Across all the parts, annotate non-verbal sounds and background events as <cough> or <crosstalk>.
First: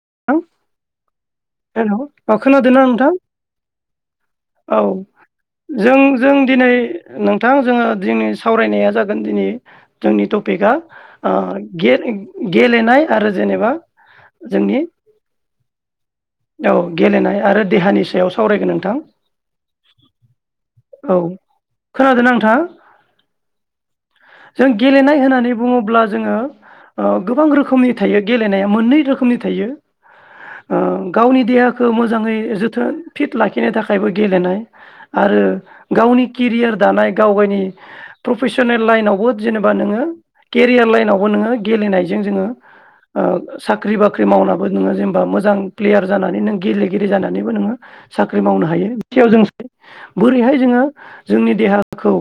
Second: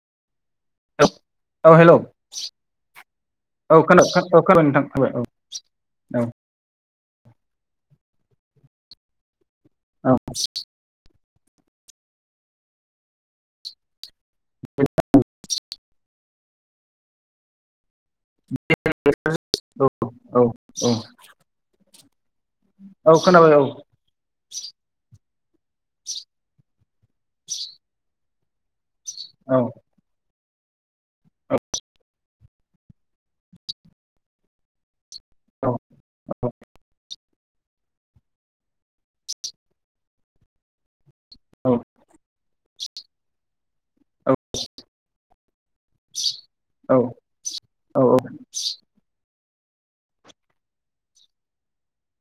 <unintelligible> <unintelligible> हेल hello अ खोनादोंना नोंथां औ खोना खोनाबाय औ नोंथां खोनाबाय जों औ जों दिनै नोंथां जोङो दिनि सावरायनाया जागोन दिनि जोंनि टपिकआ ओ गे-गेलेनाय आरो जेनेबा जोंनि औ गेलेनाय आरो देहानि सायाव सावरायगोन नोंथां औ औ औ खोनादों नोंथाङा औ खोनाबाय औ जों गेलेनाय होननानै बुङोब्ला जोङो ओ गोबां रोखोमनि थायो गेलेनाया मोननै रोख खोमनि औ थायो ओ गावनि देहाखौ मोजाङै जोथोन फिट लाखिनो थाखायबो गेलेनाय आरो औ गावनि केरियार दानाय गावनि प्रफेसनेल लाइनावबो जेनेबा नोङो केरियार लाइनाव बो नोङो गेलेनायजों जोङो साख्रि बाख्रि मावनाबो नोङो जेनेबा मोजां प्लेयार जानानै नों गेलेगिरि जानानैबो नोङो औ साख्रि मावनो हायो । जों बोरैहाय जोङो जोंनि देहाखौ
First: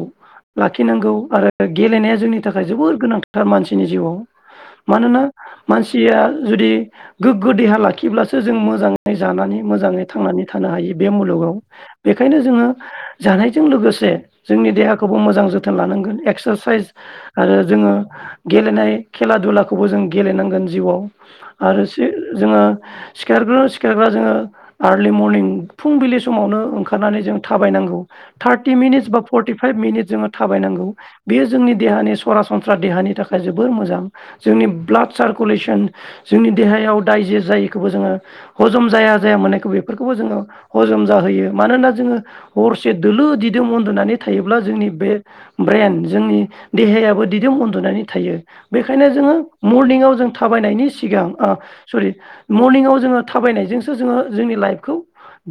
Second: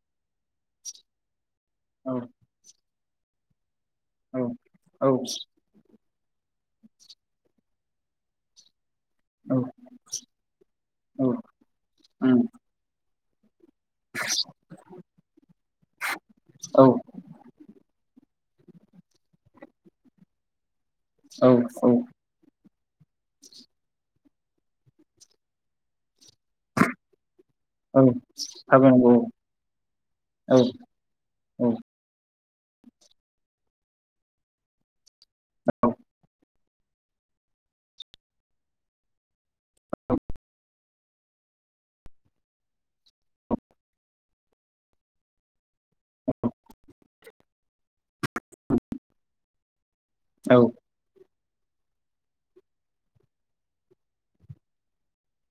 लाखिनांगौ आरो गेलेनाया जोंनि थाखाय जोबोर गोनां । थार मानसि नि जिउआव औ मानोना मानसि थिया जुदि गोग्गो देहा लाखिब्लास सो जों मोजां जानानै औ मोजाङै थांनानै थानो हायो बे औ मुलुगाव उम बेखायनो जोङो जानाय । जों लोगोसे जोंनि देहाखौबो मोजां जोथोन लानांगोन औ एक्सारसाइस आरो जोङो गेलेनाय खेला दुलाखौबो जों गेलेनांगोन जिउआव औ औ आरोसो जोङो सिखारग्रो सिखारग्रा जोङो आरलि मरनिं फुंबिलि समावनो ओंखारनानै जों थाबायनांगौ औ थार्टि थाबाय मिनिटस नंगौ बा फर्टिफाइभ मिनिटस जोङो औ थाबायनांगौ बेयो औ जोंनि देहानि सरासनस्रा देहानि थाखाय जोबोर मोजां जोंनि ब्लाड सारकुलेसन जोंनि देहायाव दायजेस जायो । खोबो जोङो हजम जाया जाया मोननायखौ बेफोरखौबो जोङो हजम जाहोयो मानोना जोङो हरसे दोलो दिदोम उन्दुनानै थायोब्ला जोंनि बे ब्रेन जोंनि देहायाबो दिदोम उन्दुनानै थायो बेखायनो जोङो मर्निंआव जों औ थाबायनायनि सिगां अ सरि मर्निंआव जोङो थाबायनायजोंसो जोङो जोंनि लाइफखौ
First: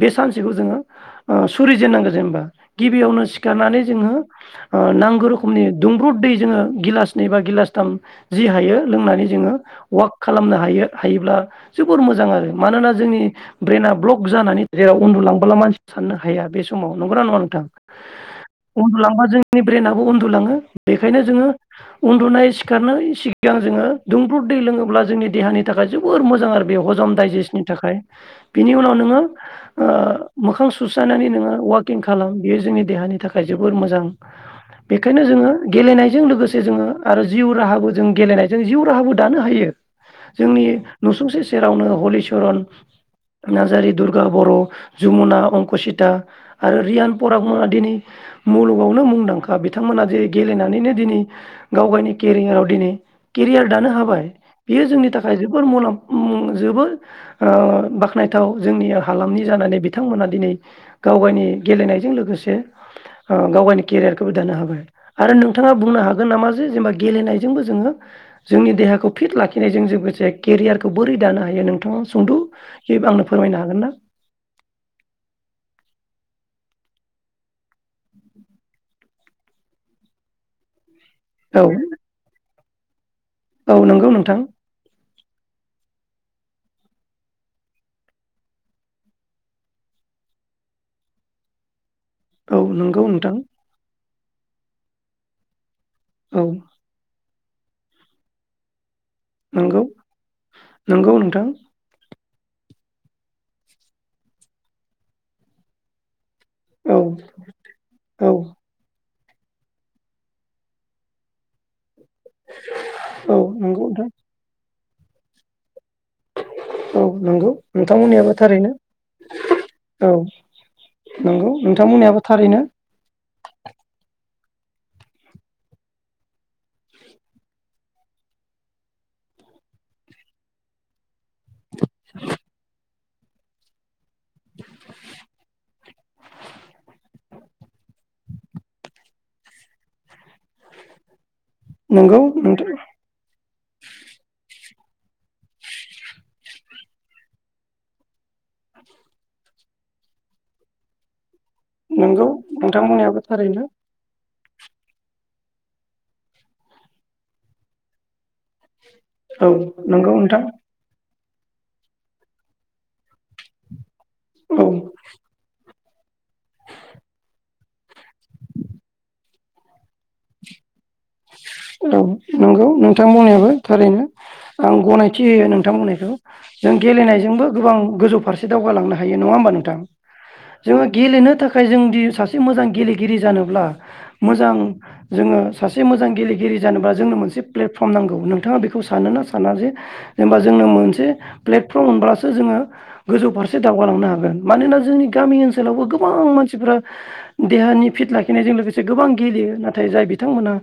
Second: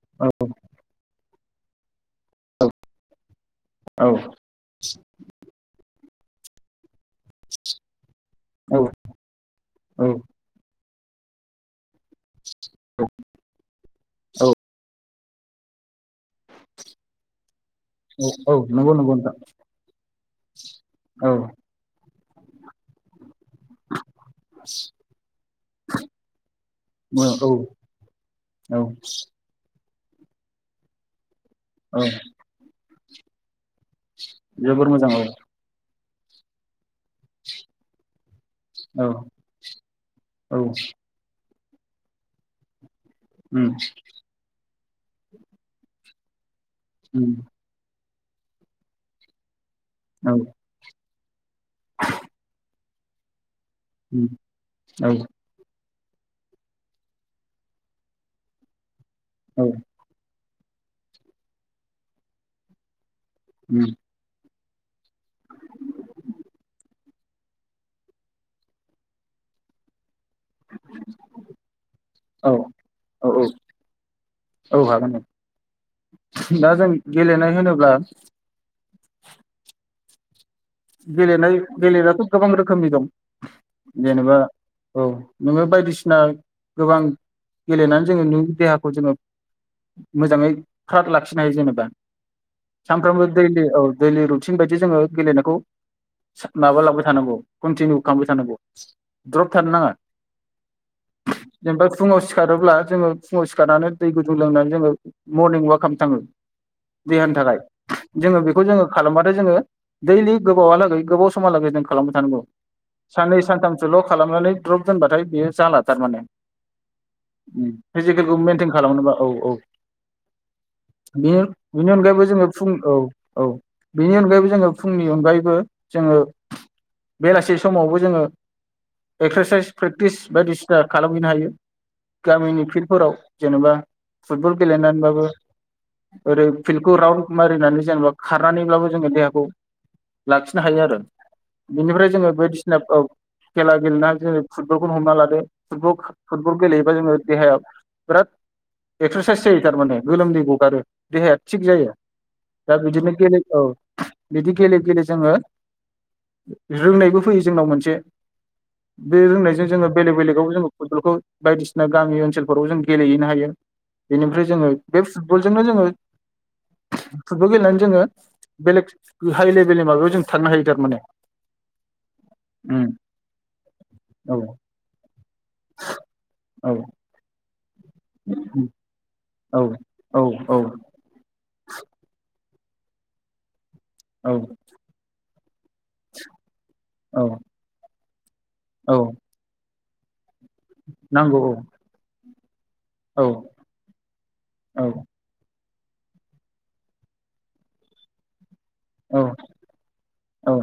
बे औ सानसेखौ जोङो ओ सुरि जेनांगोन। जेनबा औ गिबियावनो सिखारनानै जोङो ओ नांगौ रोखमनि दुंब्रुद दै जोङो गिलास नै बा गिलासथाम जि औ हायो लोंनानै जोङो वाक खालामनो हायो। हायोब्ला जोबोर मोजां आरो मानोना जोंनि ब्रेना ब्लक औ जानानै जेराव उन्दुलां <unintelligible> सानो हाया बे समाव नंगौना नङा नोंथां औ नंगौ नंगौ न्दुलांबा नोंथां जोंनि ब्रेनाबो उन दुलाङो। बेखायनो औ जोङो उन्दुनाय सिखारनोय सिग गां जोङो दुंब्रुद दै लोङोब्ला जोंनि देहानि थाखाय जोबोर मोजां आरो। बे हजम औ दाइजेस्टनि थाखाय बिनि औ उनाव नोङो ओ मोखां सुस्रानानै नोङो औ अवाकिं खालाम बेयो जोंनि देहानि थाखाय जोबोर मोजां जोबोर मोजां औ बेखायनो जोङो गेलेनाय जों लोगोसे जोङो आरो जिउ राहाबो जों गेलेनाय जों जिउ औ राहाबो दानो हायो औ जोंनि नुसुंसे सेरावनो हलिचरन उम नार्जारि दुरगा बर' जमुना अंकसिता आरो रियान उम पराग मोनहा दिनै मुलुगावनो मुंदांखा बिद बिथांमोना जेरै औ गेलेनानैनो दिनै गाव गायनि केरियाराव दिनै केरियार दानो हाबाय उम बियो जोंनि औ थाखाय जोबोर मुलाम्फ उम जोबोद ओ बाख्नायथाव जोंनिया हालामनि औ जानानै बिथांमोना दिनै गाव गायनि गेलेनायजों लोगोसे ओ- गाव गायनि उम केरियारखौबो दानो हाबाय। आरो नोंथाङा बुंनो हागोन नामा जे जेनेबा गेलेनायजोंबो जोङो जोंनि देहाखौ फिट लाखिनायजों जोंबो जायख बोरै दानो हायो नोंथाङा सुंद' औ बाबो आंनो औ फोरमायनो हागोन ना? औ हागोन औ दा जों गेलेनाय होनोब्ला। गेलेनाय औ गेलेनायाथ' गोबा रोख खोमनि दं औ नंगौ जेनेबा नोंथां औ। नोङो बायदिसिना गोबां गेलेनानै जोङो नोंनि देहाखौ जोङो मोजाङै फ्राद लाखिनो हायो जेनेबा। औ नंगौ सानफ्रामबो नोंथां दैलि औ दैलि रुटिन बायद बि जोङो गेलेनायखौ। औ सा- माबा लाांबाय थानांगौ। कनटिनिउ खालामबाय थानांगौ। द्रप थानो नंगौ नाङा नंगौ नोंथां जेनबा फुङाव सि सिखारोब्ला जोङो फुङाव सिखारनानै दै गुदुं लोंनानै जोङो मरनिं अवाक खालामनो थाङो। औ देहानि थाखाय औ जोङो बेखौ जोङो। खालामबथाय जोङो दैलि । गोबावा लागै गोबाव समहा लागै नों। खालामबाय थानांगौ औ साननै नंगौ नोंथां सानथामसोल' खालामनानै। द्रब दोनबाथाय बेयो जाला। थारमाने औ नंगौ उम नोंथांमोननियाबो पिजिकेलखौ मेनटेन थारैनो खालामनोबा औ औ औ बे नंगौ बेनि नोंथांमोननियाबो अनगायैबो जोङो थारैनो फुं औ-औ बेनि अनगायैबो । जोङो फुंनि अनगायै। बो जोङो बेलासि समावबो जोङो एक्सारसाइस प्रेक्टिस बायदिसिना खालामहैनो हायो गामिनि फिल्डफोराव जेनेबा फुटबल गेलेनानैबाबो ओरै फिल्डखौ राउन्ड मारिनानै जेनेबा खारनानैब्लाबो जोङो देहाखौ। लाखिनो हायो आरो। बिनिफ्राय नंगौ जोङो नोंथां बायदिसिना औ। खेला गेलेनानै जोङो फुटबलखौनो हमना लादो फुटब फुटबल गेलेयोबा जोङो देहाया बिराद एक्सारसाइस जायो थारमाने गोलोमदै गगारो देहाया। थिग जायो नोंगौ नोंथां बुंनायाबो थारैनो। बेदि गेले गेले। जोङो रोंनायबो फैयो जोंनाव मोनसे। बे औ रोंनायजों जोङो नंगौ बेलेग नोंथां बेलेगाव जोङ फुटबलखौ। बायदिसिना गामि ओनसोलफोराव जों गेलेहैनो हायो। बेनिफ्राय जोङो औ बे फुटबलजोंनो जोङो। फुटबल गेलेनानै जोङो बेलेग हाइ लेभ बेले माबायाव जों थां हायो थारमाने। औ नंगौ उम नोंथां बुंनायाबो थारैनो औ आं गनायथि होयो नोंथां बुंनायखौ औ जों गेलेनायजोंबो। गोबां गोजौ फारसे दावगालांनो हायो। नङा होमबा औ नोंथां जोङो गेलेनो थाखाय फ्राय जों दि सा से मोजां गेलेगिरि जानोब्ला औ मोजां जोङो सासे मोजां गेलेगिरि जानोबा जोंनो औ मोनसे प्लेटफर्म नांगौ नोंथाङा बेखौ औ सानो ना साना जे जेनेबा जोंनो मोनसे नांगौ औ प्लेटफर्म मोनब्ला जोङो औ गोजौ फारसे दावगालांनो हागोन मानोना औ जोंनि गामि ओनसोल लावबो गोबां मानसिफोरा देहानि फिट लाखिनायजों लोगोसे गोबां औ गेलेयो नाथाय जाय औ बिथांमोनहा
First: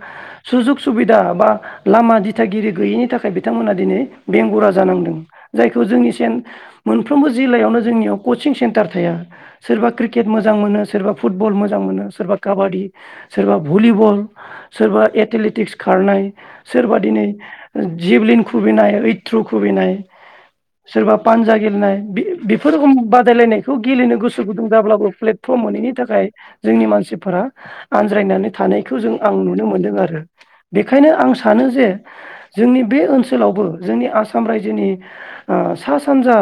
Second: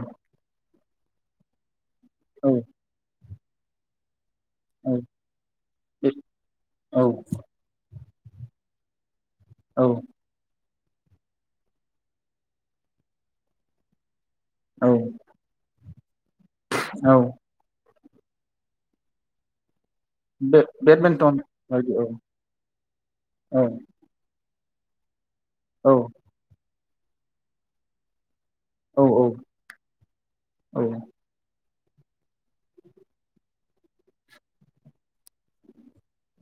सुजुग सुबिदा बा लामा औ दिथागिरि गैयिनि थाखाय बि थांमोना दिनै बेंगुरा जानांदों जायखौ जोंनि सेन मोनफ्रोमबो जिल्लायावनो जोंनियाव कचिं सेन्टार थाया। औ सोरबा क्रिकेट मोजां मोनो। सोरबा फुटबल मोजां मोनो सोरबा काबादि सोरबा भलिबल। औ सोरबा एथलेटिक्स। खारनाय सोरबा औ दिनै जिबलिन खुबैनाय थ्र' खुबैनाय बे सोरबा बेडमिन्टन पानजा बायदि गेलेनाय औ बे-बेफोर रोखोम औ बादायलायनायखौ गेलेनो गोसो गुदुं जाब्लाबो प्ले थ मोनैनि औ थाखाय जोंनि मान सिफोरा आनज्रायनानै थानायखौ औ जों आं नु नो मोनदों आरो औ बेखायनो आं सा नो जे जोंनि बे ओनसोलावबो जोंनि आसाम रायजोनि अ सा सानजा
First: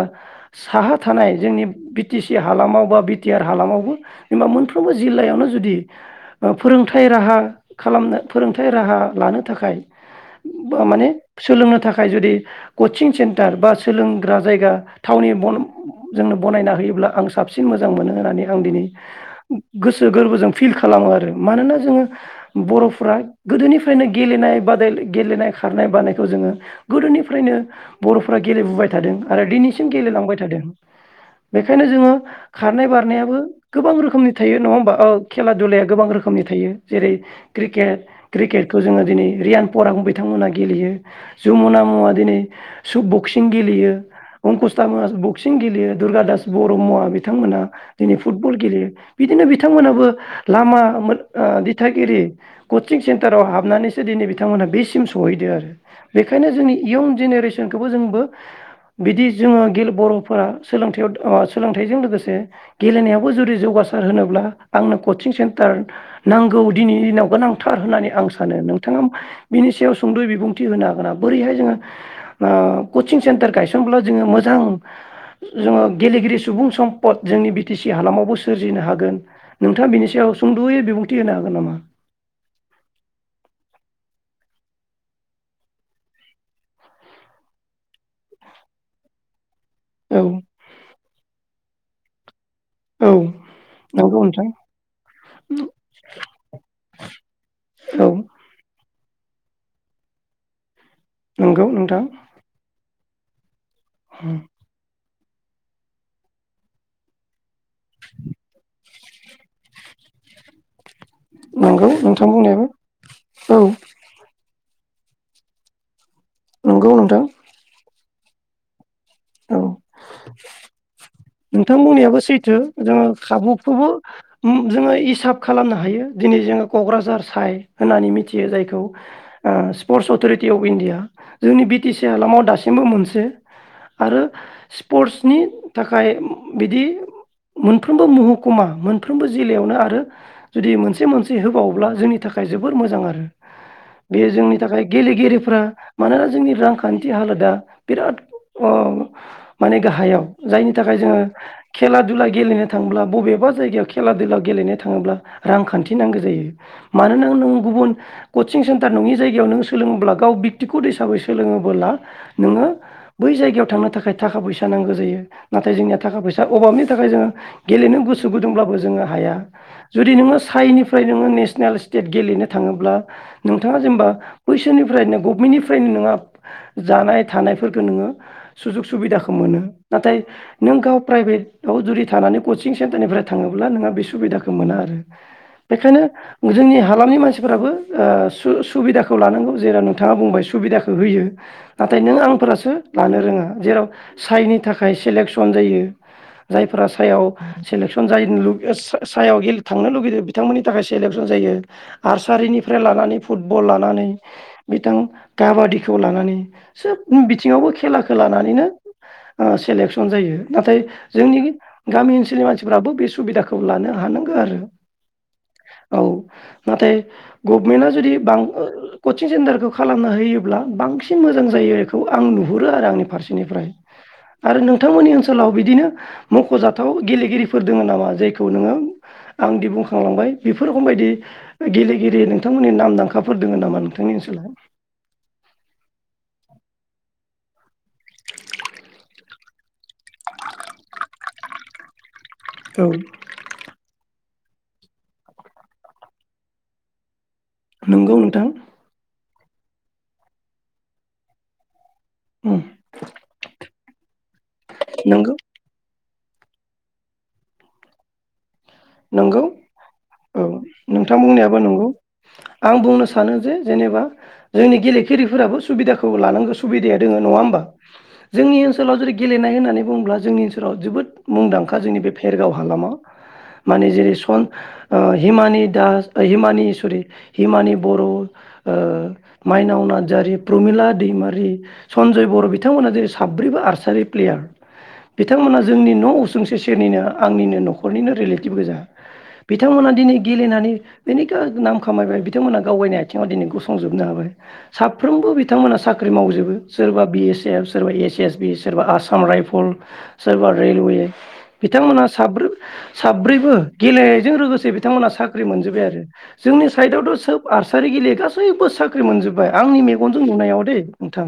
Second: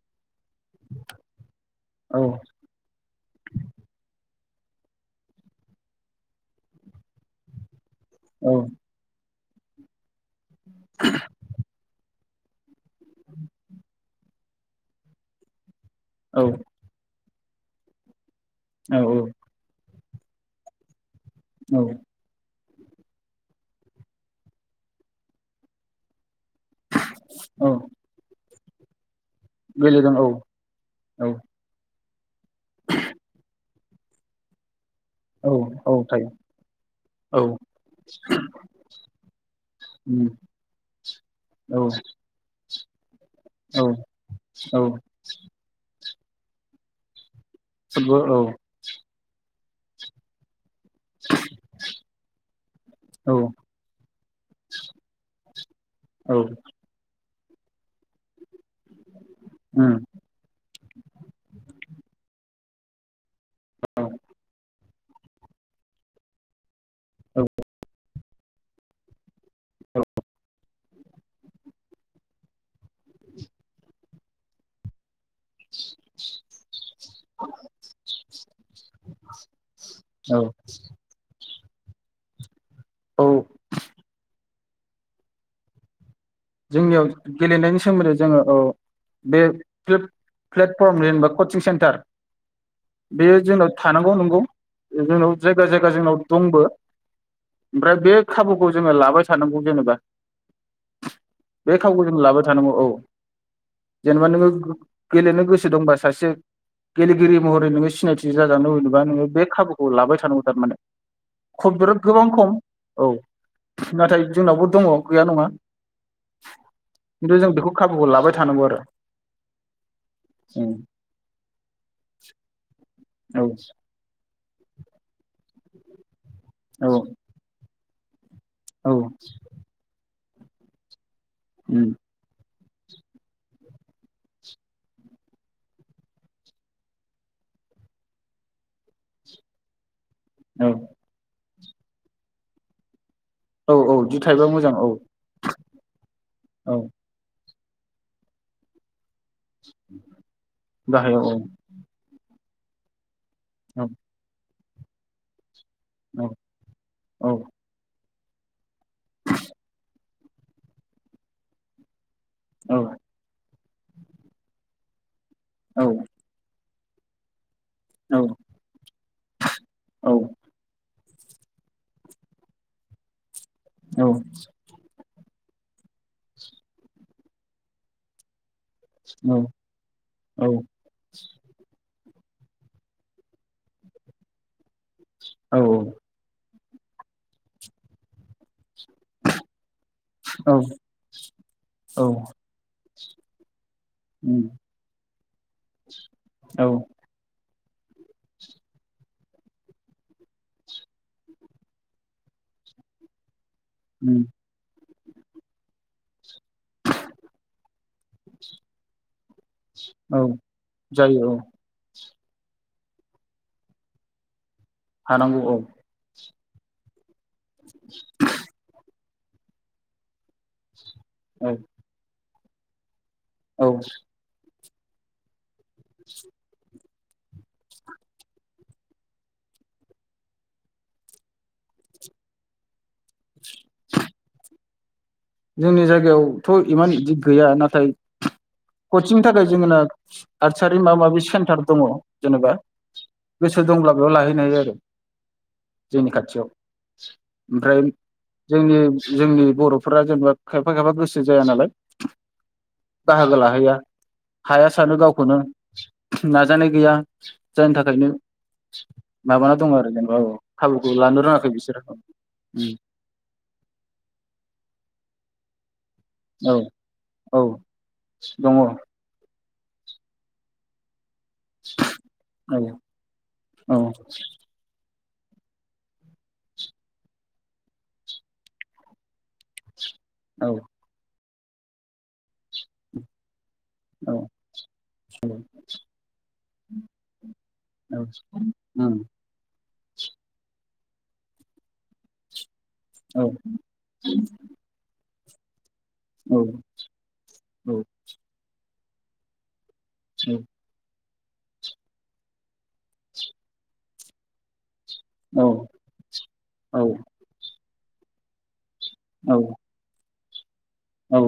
साहा थानाय जोंनि बि टि औ सि हालामाव बा बि टि आर हालामावबो जेनेबा मोनफ्रोमबो जिल्लायावनो जुदि फोरोंथाइ राहा खालामनो औ फोरोंथाइ राहा लानो थाखाय माने सोलोंनो थाखाय जुदि कचिं सेन्टार बा सोलोंग्रा जायगा थावनि बन जोंनो औ बनायना होयोब्ला आं साब सिन मोजां मोन होननानै आं दिनै औ गोसो गोरबोजों फिल खालामो आरो। मानोना औ जोङो बर'फ्रा गोदोनिफ्रायनो गेलेनाय बादायलाय गेलेनाय खारनाय बानायखौ जोङो गोदोनिफ्रायनो औ बर'फोरा गेलेबोबाय थादों आरो दिनैसिम गेलेदों औ गेलेलांबाय थादों औ बेखायनो जोङो खारनाय बारनायाबो गोबां रोखोमनि थायो नङा होमबा? औ खेला दुलाया गोबां रोखोमनि थायो जेरै औ खे क्रिकेटखौ जोङो दिनै रियान परां उम बिथांमोनहा गेलेयो जुमुना औ मुवा दिनै सु बुक बक्सिं औ गेलेयो औ अंकुसथा मोना बक्सिं गेलेयो दुरा दास बर' मुङा थांमोना दिनै फुटबल गेलेयो बिदिनो बिथांमोनाबो लामा ओ मो ओ दिथागिरि कचिं औ सेन्टाराव हाबनानैसो दिनै बिथांमोनहा बेसिम सहैदो बेनिखायनो जोंनि इयुन जेनेरेसनखौबो जोंबो बिदि जोङो गेले उम बर'फोरा सोलोंथायाव ओ सोलों हाइजों लोगोसे गेलेनायावबो जुदि जौगासार होनोब्ला आंनो कचिं सेन्टार नांगौ दिनि औ गोनांथार होननानै आं सा मानो नोंथाङा बिनि सायाव सुंद'यै बिबुंथि होना बोरैहाय जोङो ओ कचिं सेन्टार गायसनब्ला जोङो मोजां जोङो गेलेगिरि सुबुं सम्पद जोंनि बि टि सि हालामावबो सोरजिनो हागोन नोंथाङा बिनि सायाव औ सुंद'यै बिबुंथि होनो हागोन नामा? औ जोंनियाव गेलेनायनि सोमोन्दै जोङो औ बे प्लेट औ प्लेटफर्म <unintelligible> कचिं सेन्ट तार। बेयो औ जोंनाव थानांगौ नंगौ जोंनाव जायगा जायगा जोंनाव दंबो ओमफ्राय औ बे खाबुखौ जोङो लाबाय। सानांगौ जेनेबा। नंगौ बे नोंथां खावखौ जों लाबाय थानांगौ औ। जनेबा नोंङो गेलेनो गोसो दंबा सासे गेलेगिरि महरै नोङो सिनायथि जाजानो लुगैदोबा नोङो बे खाबुखौ लाबाय थानांगौ थारमाने। खम नंगौ बिराद गोबां नोंथां खम बुंनायाबो औ औ नाथाय जोंनावबो दङ गैया नङा। नंगौ नोंथां खिन्थु जों बेखौ खाबुखौ लाबाय। थानांगौ आरो। औ उम। नोंथां बुंनायाबो सैथो जोङो औ खाबुखौबो उम जोङो इसाब खालामनो हायो। दिनै जोङो औ क'क्राझार साइड होननानै मिथि यो जायखौ ओ sports authority city of India जोंनि बि टि सि हालामाव दासि मबो मोनसे आरो स्पर्टसनि था फ्राय बिदि मोनफ्रोमबो महकुमा मोनफ्रोमबो जिल्लायावनो आरो औ जुदि मोनसे मोनसे होबावो अब्ला जोंनि थाखाय जोबोर मोजां आरो। औ औ दि बे थाइबा जोंनि मोजां थाखाय औ गेलेगिरिफ्रा मानोना जोंनि औ रांखान्थि हालोदा बिराद अह माने गाहायाव जायनि जाय गाहायाव जोङो औ खेला दुला गेलेनो थांब्ला बबे बा जायगायाव खेला दुला गेलेनो थाङोब्ला रांखान्थि नांगौ औ जायो मानोना औ नों गुबुन कचिं सेन्टार नङि जायगायाव नों सोलोङोब्ला गाव बेक्तिगत हिसाबै सोलोङोबोला नोङो औ बै जायगायाव थांनो थाखाय थाखा फैसा नांगौ जायो। नाथाय औ जोंनिया थाखा फैसा अबाबनि थाखाय जोङो गेलेनो औ गोसो गुदुंब्लाबो जोङो हाया जुदि नोङो साइनि निफ्राय नोङो नेसनेल स्टेट गेलेनो थाङोब्ला नोंथाङा औ जेनेबा बैसोरनिफ्रायनो गभमेन्टनिफ्रायनो नोंहा जानाय थानायफोरखौ नोङो सुजुग सुबिदाखौ मोनो नाथाय नों गाव प्राइभेटआव जुदि थानानै कचिं सेन्टारनिफ्राय थाङोब्ला नोंहा बे सुबिदाखौ मोना आरो बेखायनो जोंनि हालामनि मानसिफोराबो ओ सु सु सुबिदाखौ लानांगौ जेराव नोंथाङा बुंबाय सुबिदाखौ होयो नाथाय औ नों आंफोरासो लानो रोङा जेराव साइनि थाखाय इलेकसन जायो औ जायफोरा सायाव सेलेकसन जायो सायाव थांनो लुुबैदों बिथांमोननि थाखाय सेलेकसन जायो नार्सारिनिफ्राय लानानै फुटबल लानानै बिथां काबादिखौ लानानै सोब बिथिङावबो खेलाखौ लानानैनो ओ सेलेकसन औ जायो नाथाय जायो औ जोंनि गामि ओनसोलनि मानसिफ्राबो बे सुबिदाखौ लानो हानांगौ आरो थानांगौ औ नाथाय गभमेन्टआ जुदि बां कचिं सेन्टारखौ खालामना होयोब्ला बां सिन मोजां औ जायो बेखौ आं नु हुरो आरो आंनि फारसे निफ्राय औ औ आरो नों नोंथांमोननि ओनसोलाव बिदिनो मख'जा जाथाव गेलेगिरिफोर दङ' नामा जायखौ नोङो आंदि बुंखांलांबाय बेफोर रोखोम बायदि गेलेगिरि नोंथांमोननि नामदांखाफोर दङ' नामा नोंथांनि ओनसोलाव? जोंनि जायगायावथ' इमान इदि गैया नाथाय कचिंनि थाखाय जोंना आर्सारि माबा माबि सेन्टार दङ'। जेनेबा औ गोसो दंब्ला बेयाव लाहै हैनो हायो आरो जोंनि खाथियाव। ओमफ्राय नंगौ नोंथां जोंनि जोंनि बर' फ्रा जेनेबा खायफा खायफा गोसो जाया नालाय उम बाहागो लाहैया हाया सानो नंगौ गावखौनो नाजानाय गैया जायनि थाखायनो नंगौ माबाना दङ आरो जेनेबा औ खाबुखौ नोंथां लानो रोङाखै बुंनायाबो बिसोरो नंगौ आं उम, बुंनो सानो जे जेनेबा जोंनि गेलेगिरिफोराबो सुबिदाखौ लानांगौ औ सुबिदाया दोङो नङा औ होनबा? दङ जोंनि औ ओनसोलाव जेरै गेलेनाय होननानै बुङोब्ला जोंनि ओनसोलाव जोबोद मुंदांखा जोंनि बे भेरगाव औ हालामा मानेजेसन ओ हिमानि दास ओ हिमानि सरि हिमानि बर' ओ माइनाव ना र्जारि, औ प्रमिला दैमा रि सनजय बर' बिथांमोना जेरै साब ब्रैबो आर्सारि औ प्लेयार। बिथांमोना जोंनि न' उसुंसे सेनिनो आंनिनो न'खरनिनो रिले टिभ गोजा उम बि थांमोना दिनै गेलेनानै जेनेखा नाम खामायबाय बिथांमोना दावगानाय औ आथिङाव दिनै गसंजोबनो हाबाय साब फ्रोमबो बिथांमोना साख ख्रि औ मावजोबो सोरबा बि एस एफ औ सोरबा एस एस बि सोरबा आसाम रायफल सोरबा रेलवे बिथांमोना साब्रैबो साब्रैबो गेलेनायजों लोगोसे बिथांमोनहा साख्रि मोनजोबबाय आरो जोंनि औ साइदआवथ' सोब आरस सारि गेले गासैबो साख ख्रि मोनजोबबाय आंनि मेगन जों नुनायाव दे औ नोंथां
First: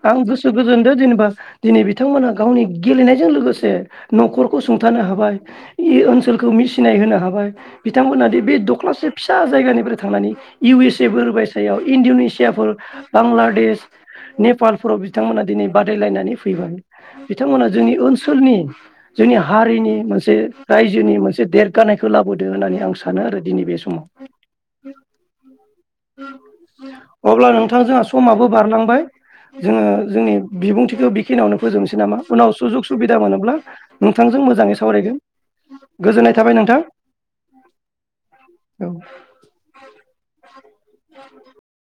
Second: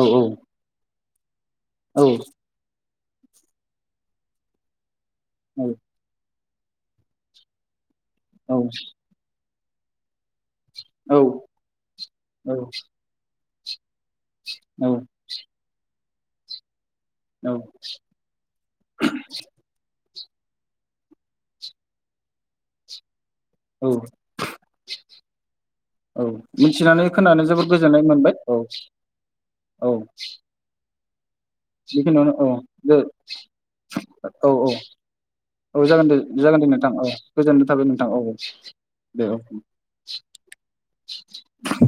औ आं औ गोसो गोजोनदो जेन बा दिनै औ बिथांमोनहा गावनि गेलेनायजों लोगोसे न'खरखौ सुंथानो हा बाय औ ओनसोलखौ मिसिनाय होनो हाबाय बिथांमोनादि बे औ दख्लासे फिसा जायगानिफ्राय थांनानै इउ एस ए औ <unintelligible> सायाव इणड'नेसियाफोर औ बांला देस औ नेपालफोराव बिथांमोना दिनै बाथ रायलायनानै फैबाय। बिथांमोना जोंनि ओनसोलनि जोंनि हारिनि मोनसे <unintelligible> रायजोनि मोनसे देरगानायखौ लाबोदो होननानै आं सानो आरो। दिनै बे समाव औ मिथिनानै खोनानो अब्ला जोबोद नोंथां गोजोननाय जोंहा मोनबाय समाबो औ बारलांबाय जोङो औ जोंनि बिबुंथिखौ बि खिनियावनो फोजोबनोसै नामा बेखिनियावनो औ उनाव सुजुग दे सुबिदा मोनोब्ला नोंथांजों औ औ मोजाङै सावरायगोन औ जागोन दे गोजोननाय थाबाय जागोन दे नोंथां औ गोजोननाय थाबाय नोंथां औ औ दे औ <inaudible>